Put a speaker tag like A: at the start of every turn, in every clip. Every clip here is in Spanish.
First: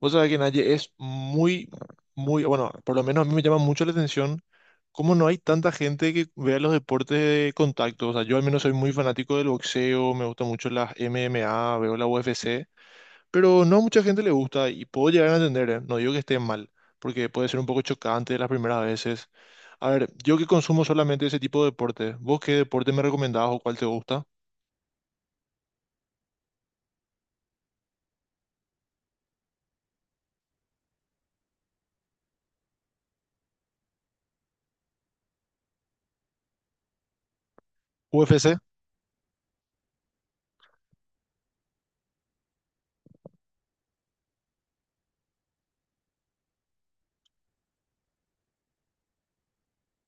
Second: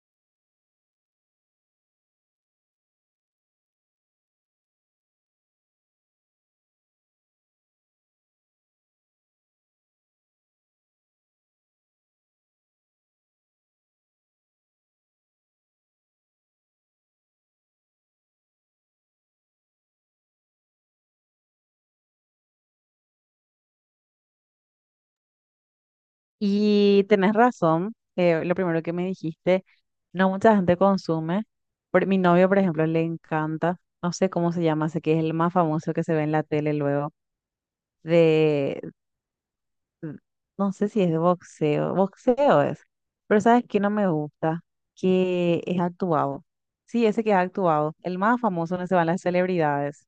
A: Vos sabés que Naye es muy, muy, bueno, por lo menos a mí me llama mucho la atención cómo no hay tanta gente que vea los deportes de contacto. O sea, yo al menos soy muy fanático del boxeo, me gusta mucho las MMA, veo la UFC, pero no a mucha gente le gusta y puedo llegar a entender, ¿eh? No digo que esté mal, porque puede ser un poco chocante las primeras veces. A ver, yo que consumo solamente ese tipo de deportes, ¿vos qué deporte me recomendabas o cuál te gusta?
B: Y tenés razón, lo primero que me dijiste, no mucha gente consume. Mi novio, por ejemplo, le encanta, no sé cómo se llama, sé que es el más famoso que se ve en la tele luego,
A: ¿UFC?
B: de, de- no sé si es de boxeo, boxeo es, pero ¿sabes qué no me gusta? Que es actuado. Sí, ese que es actuado, el más famoso donde se van las celebridades.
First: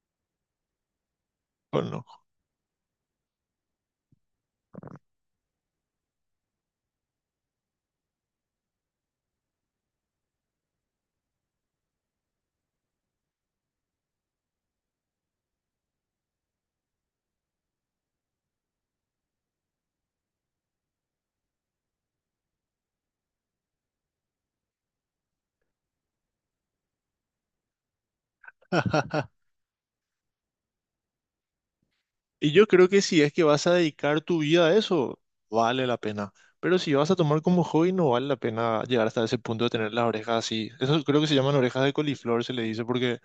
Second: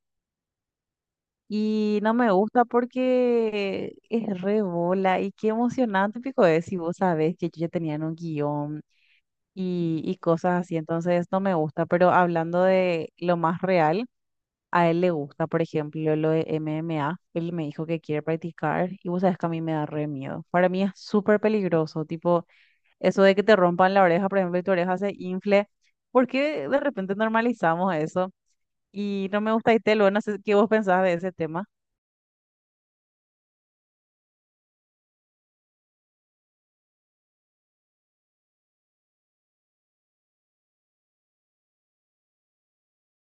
A: Bueno,
B: Y
A: no.
B: no me gusta porque es re bola y qué emocionante, pico, es si vos sabés que yo ya tenía un guión. Y cosas así, entonces no me gusta, pero hablando de lo más real, a él le gusta, por ejemplo, lo de MMA, él me dijo que quiere practicar y vos sabes que a mí me da re miedo, para mí es súper peligroso, tipo eso de que te rompan la oreja, por ejemplo, y tu oreja se infle. ¿Por qué de repente normalizamos eso? Y no me gusta y te lo, no sé qué vos pensás de ese tema,
A: Y yo creo que si es que vas a dedicar tu vida a eso, vale la pena. Pero si vas a tomar como hobby, no vale la pena llegar hasta ese punto de tener las orejas así. Eso creo que se llaman orejas de coliflor, se le dice, porque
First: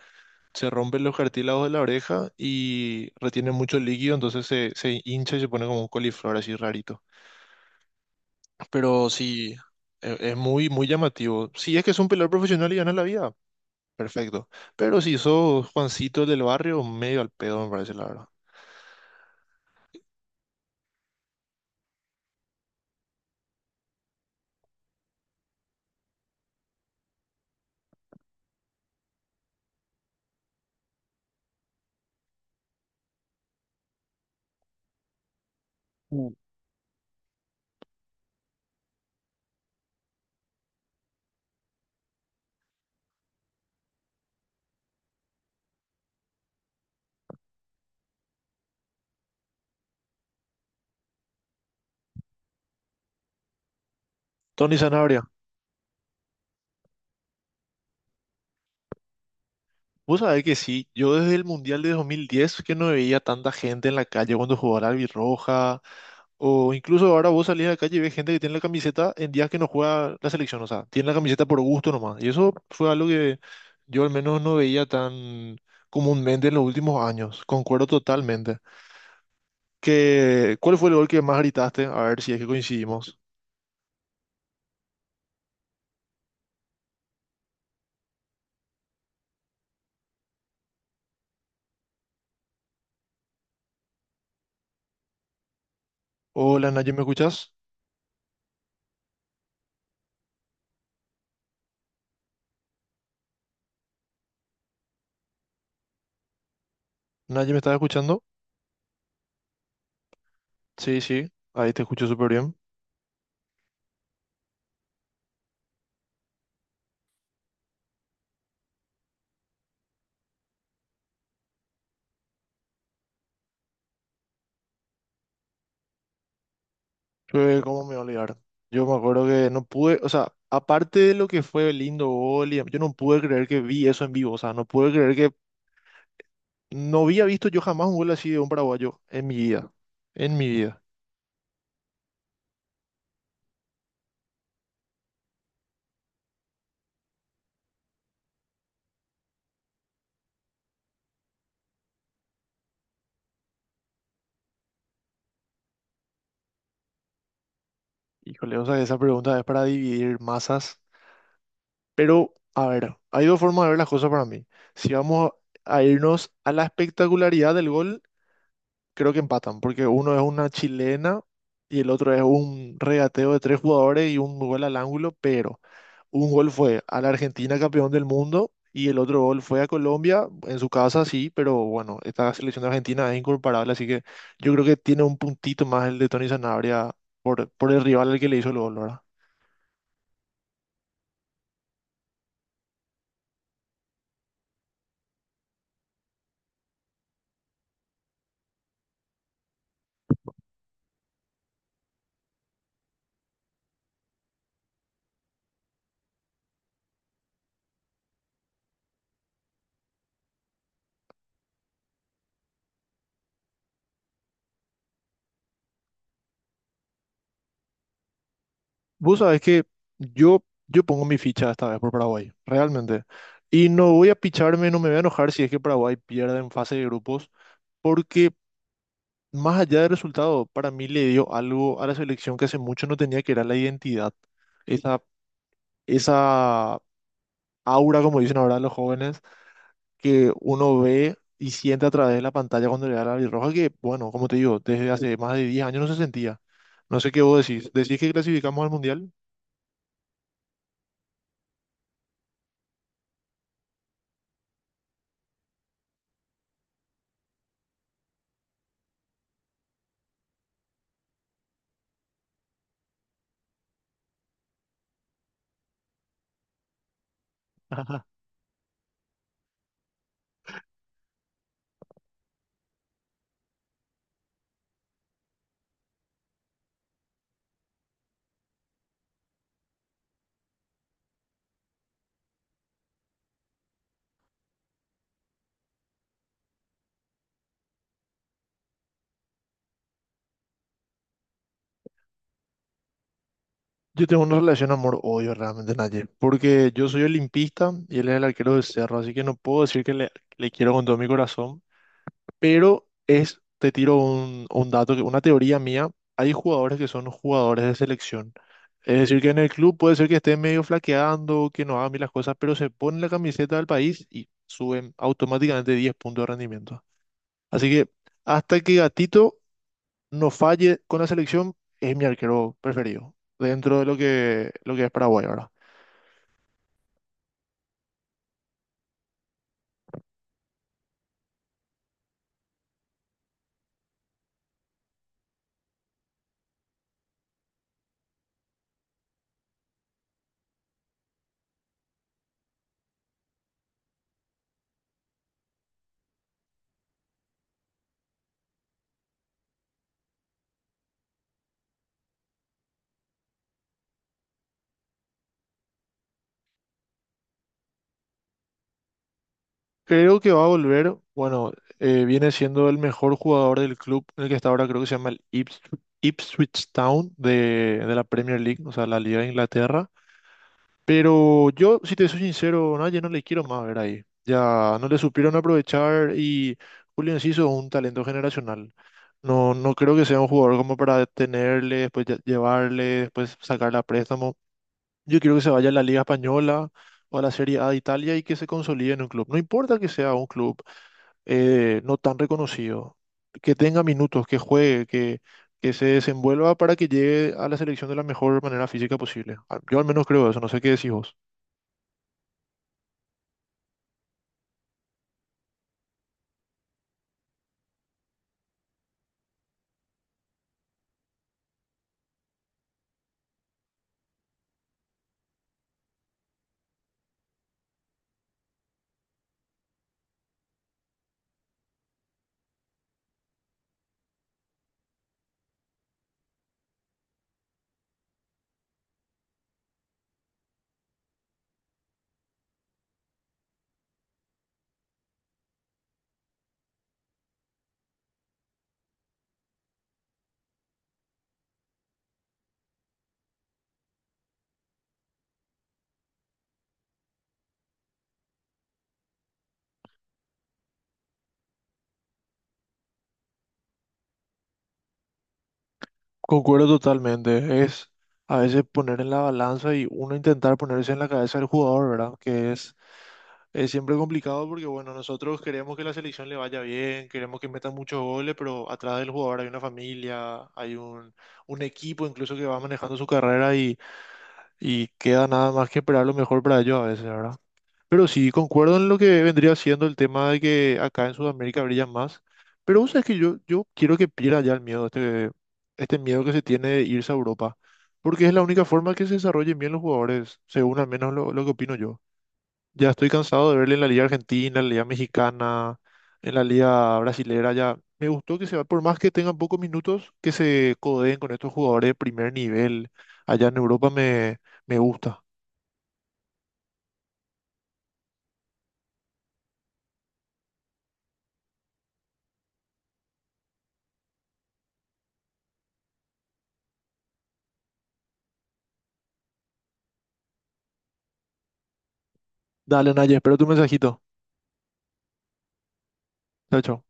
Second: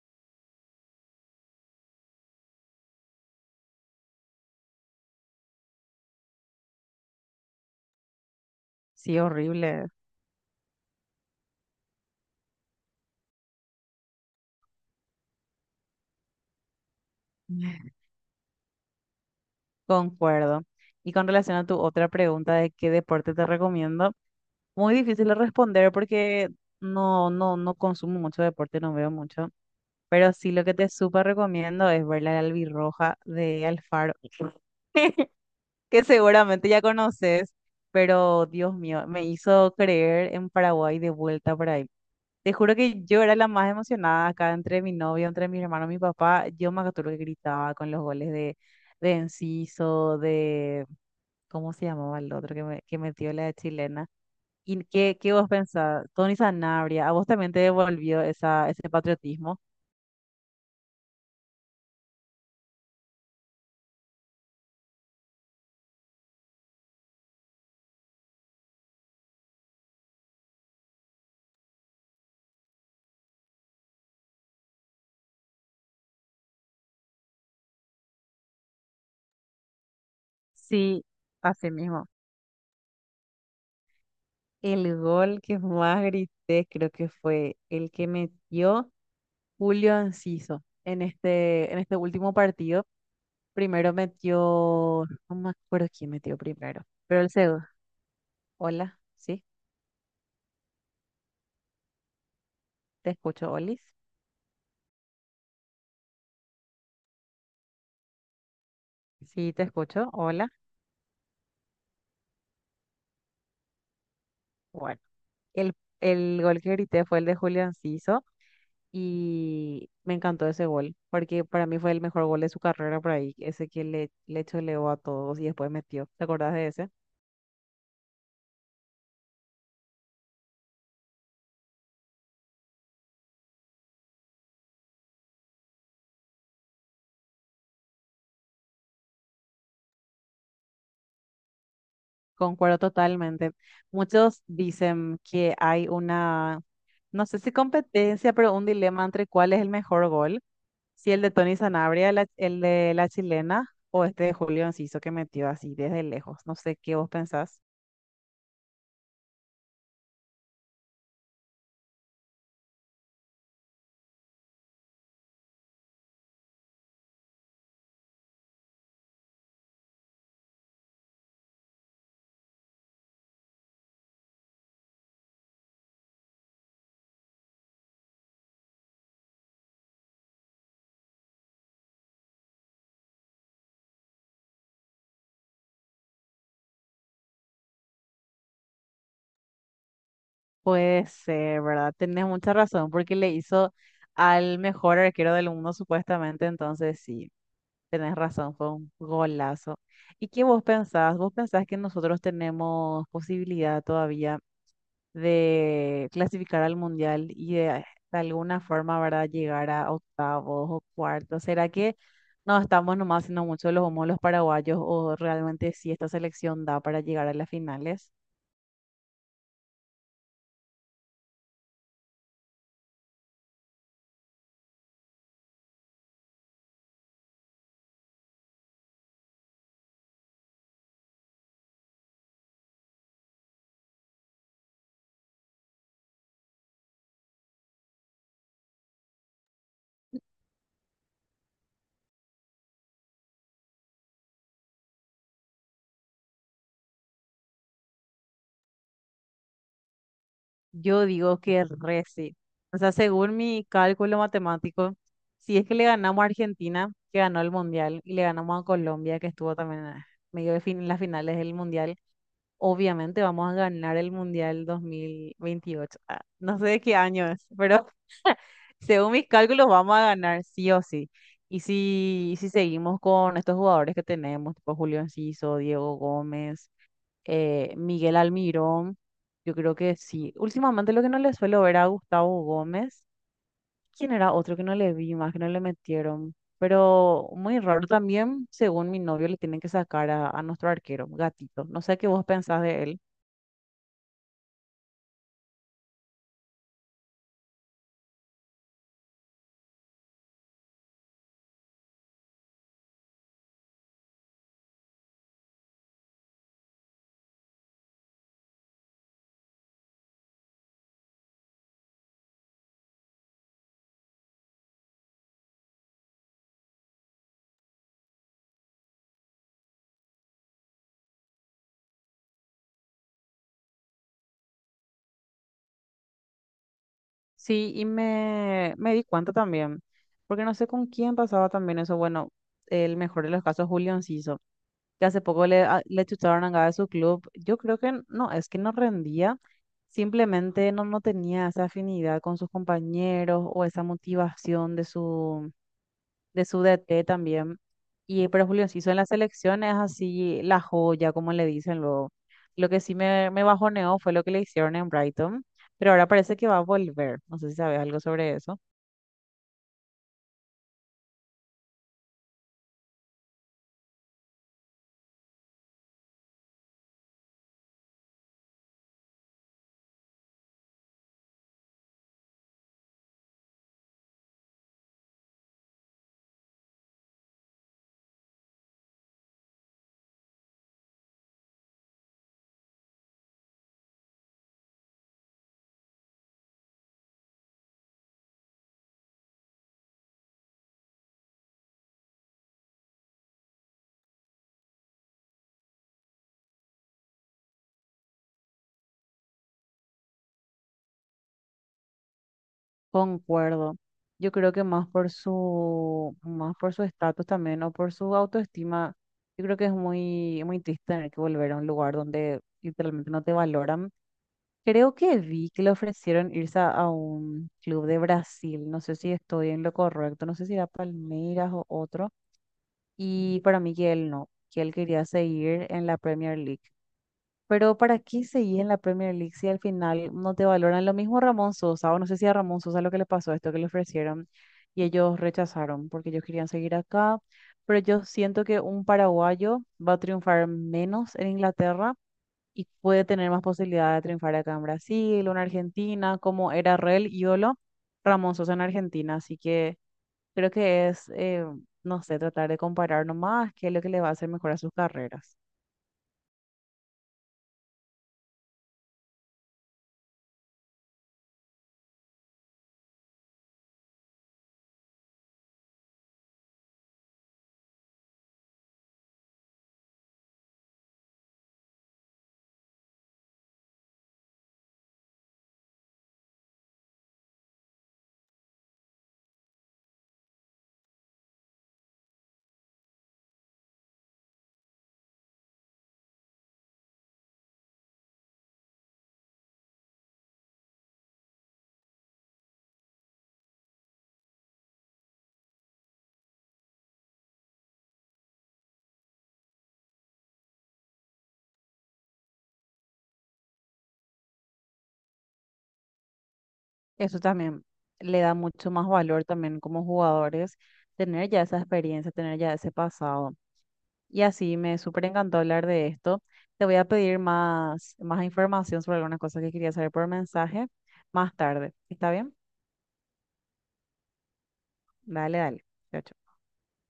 A: se rompen los cartílagos de la oreja y retiene mucho líquido, entonces se hincha y se pone como un coliflor así rarito. Pero
B: sí,
A: sí,
B: horrible.
A: es muy, muy llamativo. Si es que es un peleador profesional y ganas la vida, perfecto. Pero si sos Juancito del barrio, medio al pedo, me parece la verdad.
B: Concuerdo. Y con relación a tu otra pregunta de qué deporte te recomiendo, muy difícil de responder porque no consumo mucho deporte, no veo mucho. Pero sí lo que te súper recomiendo es ver la albirroja de Alfaro, que
A: Mm.
B: seguramente ya conoces, pero Dios mío, me hizo creer en Paraguay de vuelta por ahí. Te juro que yo era la más emocionada acá entre mi novio, entre mis hermanos, mi papá. Yo me acuerdo que gritaba con los goles de Enciso, de, ¿cómo se llamaba el otro que, me, que metió la chilena?
A: Tony
B: ¿Y qué,
A: Sanabria,
B: qué vos pensás? Tony Sanabria, ¿a vos también te devolvió esa, ese patriotismo?
A: vos sabés que sí, yo desde el Mundial de 2010 que no veía tanta gente en la calle cuando jugaba la albirroja, o incluso ahora vos salís a la calle y ves gente que tiene la camiseta en días que no juega la selección, o sea, tiene la camiseta por gusto nomás, y eso fue algo que yo al menos no veía tan comúnmente en los últimos años, concuerdo totalmente. Que, ¿cuál fue el
B: Sí,
A: gol que más
B: así
A: gritaste? A
B: mismo.
A: ver si es que coincidimos.
B: El gol que más grité creo que fue el que metió Julio Enciso en este último partido. Primero metió, no me acuerdo quién metió
A: Hola,
B: primero,
A: Naye, ¿me
B: pero el
A: escuchás?
B: segundo. Hola, sí, te escucho, Olis.
A: Nadie me estaba escuchando.
B: Sí, te escucho, hola.
A: Sí, sí, ahí te escucho súper bien.
B: Bueno, el, el gol que grité fue el de Julio Enciso. Y me encantó ese gol, porque para mí fue el mejor gol de su carrera por ahí, ese que le choleó a todos y después metió. ¿Te acordás de ese?
A: ¿Cómo me voy a olvidar? Yo me acuerdo que no pude, o sea, aparte de lo que fue el lindo gol, yo no pude creer que vi eso en vivo, o sea, no pude creer que no había visto yo jamás un gol así de un paraguayo en mi vida, en mi vida.
B: Concuerdo totalmente. Muchos dicen que hay una, no sé si competencia, pero un dilema entre cuál es el mejor gol, si el de Tony Sanabria, el de la chilena, o este de Julio Enciso que metió así desde lejos. No sé qué vos pensás.
A: Híjole, o sea, esa pregunta es para dividir masas, pero a ver, hay dos formas de ver las cosas para mí. Si vamos a irnos a la espectacularidad del gol. Creo que empatan, porque uno es una chilena y el otro es un regateo de tres jugadores y un gol al ángulo, pero un gol fue a la Argentina campeón del mundo y el otro gol fue a Colombia, en su casa sí, pero bueno, esta selección de Argentina es incomparable, así que yo creo que tiene un puntito más el de Tony Sanabria por el rival al que le hizo el gol, ¿verdad?
B: Puede ser, ¿verdad? Tenés mucha razón, porque le hizo al mejor arquero del mundo, supuestamente. Entonces, sí, tenés razón, fue un golazo. ¿Y qué vos pensás? ¿Vos pensás que nosotros tenemos posibilidad todavía de clasificar al mundial y de alguna forma, ¿verdad?, llegar a octavos o cuartos? ¿Será que no estamos nomás haciendo mucho los humos los paraguayos o realmente sí esta selección da para llegar a las finales?
A: Vos sabés que yo, yo pongo mi ficha esta vez por Paraguay, realmente. Y no voy a picharme, no me voy a enojar si es que Paraguay pierde en fase de grupos, porque, más allá del resultado, para mí le dio algo a la selección que hace mucho no tenía, que era la identidad. Esa, esa aura, como dicen ahora los jóvenes, que uno ve y siente a través de la pantalla cuando le da la roja que, bueno, como te digo, desde hace más de 10 años no se sentía. No sé qué vos decís. ¿Decís que clasificamos al Mundial?
B: Yo digo que re sí. O sea, según mi cálculo matemático, si es que le ganamos a Argentina, que ganó el Mundial, y le ganamos a Colombia, que estuvo también en medio de fin en las finales del Mundial, obviamente vamos a ganar el Mundial 2028. Ah, no sé de qué año es, pero según mis cálculos vamos a ganar sí o sí. Y si seguimos con estos jugadores que tenemos, tipo Julio Enciso, Diego Gómez, Miguel Almirón, yo creo que sí. Últimamente lo que no le suelo ver a Gustavo Gómez, ¿quién era otro que no le vi más, que no le metieron? Pero muy raro también, según mi novio, le tienen que sacar a nuestro arquero, Gatito. No sé qué vos pensás de él.
A: Yo tengo una relación amor-odio realmente, Naye, porque yo soy olimpista y él es el arquero de Cerro, así que no puedo decir que le quiero con todo mi corazón. Pero es, te tiro un dato, una teoría mía. Hay jugadores que son jugadores de selección. Es decir, que en el club puede ser que esté medio flaqueando, que no hagan bien las cosas, pero se ponen la camiseta del país y suben automáticamente 10 puntos de rendimiento. Así que hasta que Gatito no falle con la selección, es mi arquero preferido, dentro de lo que es Paraguay ahora.
B: Sí, y me di cuenta también, porque no sé con quién pasaba también eso. Bueno, el mejor de los casos, Julio Enciso, que hace poco le, le chutaron a Gaga de su club. Yo creo que no, es que no rendía, simplemente no, no tenía esa afinidad con sus compañeros o esa motivación de su DT también. Y pero Julio Enciso en la selección es así la joya, como le dicen luego. Lo que sí me bajoneó fue lo que le hicieron en Brighton, pero ahora parece que va a volver. No sé si sabes algo sobre eso.
A: Creo que va a volver, bueno, viene siendo el mejor jugador del club en el que está ahora, creo que se llama el Ipswich Town de la Premier League, o sea, la Liga de Inglaterra. Pero yo, si te soy sincero, no, ya no le quiero más ver ahí. Ya no le supieron aprovechar, y Julio Enciso es un talento generacional. No, no creo que sea un jugador como para detenerle, después llevarle, después sacarle a préstamo. Yo quiero que se vaya a la Liga Española o a la Serie A de Italia y que se consolide en un club. No importa que sea un club no tan reconocido, que tenga minutos, que juegue, que se desenvuelva para que llegue a la selección de la mejor manera física posible. Yo al menos creo eso, no sé qué decís vos.
B: Concuerdo. Yo creo que más por su estatus también o por su autoestima, yo creo que es muy, muy triste tener que volver a un lugar donde literalmente no te valoran. Creo que vi que le ofrecieron irse a un club de Brasil. No sé si estoy en lo correcto. No sé si era Palmeiras o otro. Y para mí que él no, que él quería seguir en la Premier League. Pero ¿para qué seguir en la Premier League si al final no te valoran? Lo mismo Ramón Sosa, o no sé si a Ramón Sosa lo que le pasó, esto que le ofrecieron y ellos rechazaron porque ellos querían seguir acá. Pero yo siento que un paraguayo va a triunfar menos en Inglaterra y puede tener más posibilidad de triunfar acá en Brasil o en Argentina, como era re el ídolo Ramón Sosa en Argentina. Así que creo que es, no sé, tratar de comparar nomás qué es lo que le va a hacer mejor a sus carreras.
A: Concuerdo totalmente, es a veces poner en la balanza y uno intentar ponerse en la cabeza del jugador, ¿verdad? Que es... Es siempre complicado porque, bueno, nosotros queremos que la selección le vaya bien, queremos que meta muchos goles, pero atrás del jugador hay una familia, hay un equipo incluso que va manejando su carrera y queda nada más que esperar lo mejor para ellos a veces, ¿verdad? Pero sí, concuerdo en lo que vendría siendo el tema de que acá en Sudamérica brillan más. Pero vos sabés que yo quiero que pierda ya el miedo, este miedo que se tiene de irse a Europa, porque es la única forma que se desarrollen bien los jugadores, según al menos lo que opino yo. Ya estoy cansado de verle en la Liga Argentina, en la Liga Mexicana, en la Liga Brasilera. Ya me gustó que se va, por más que tengan pocos minutos, que se codeen con estos jugadores de primer nivel. Allá en Europa me gusta.
B: Eso también le da mucho más valor también como jugadores, tener ya esa experiencia, tener ya ese pasado. Y así me súper encantó hablar de esto. Te voy a pedir más, más información sobre algunas cosas que quería saber por mensaje más tarde. ¿Está bien?
A: Dale, Naye, espero tu mensajito.
B: Dale, dale. Chao, chao.
A: Chao, chao.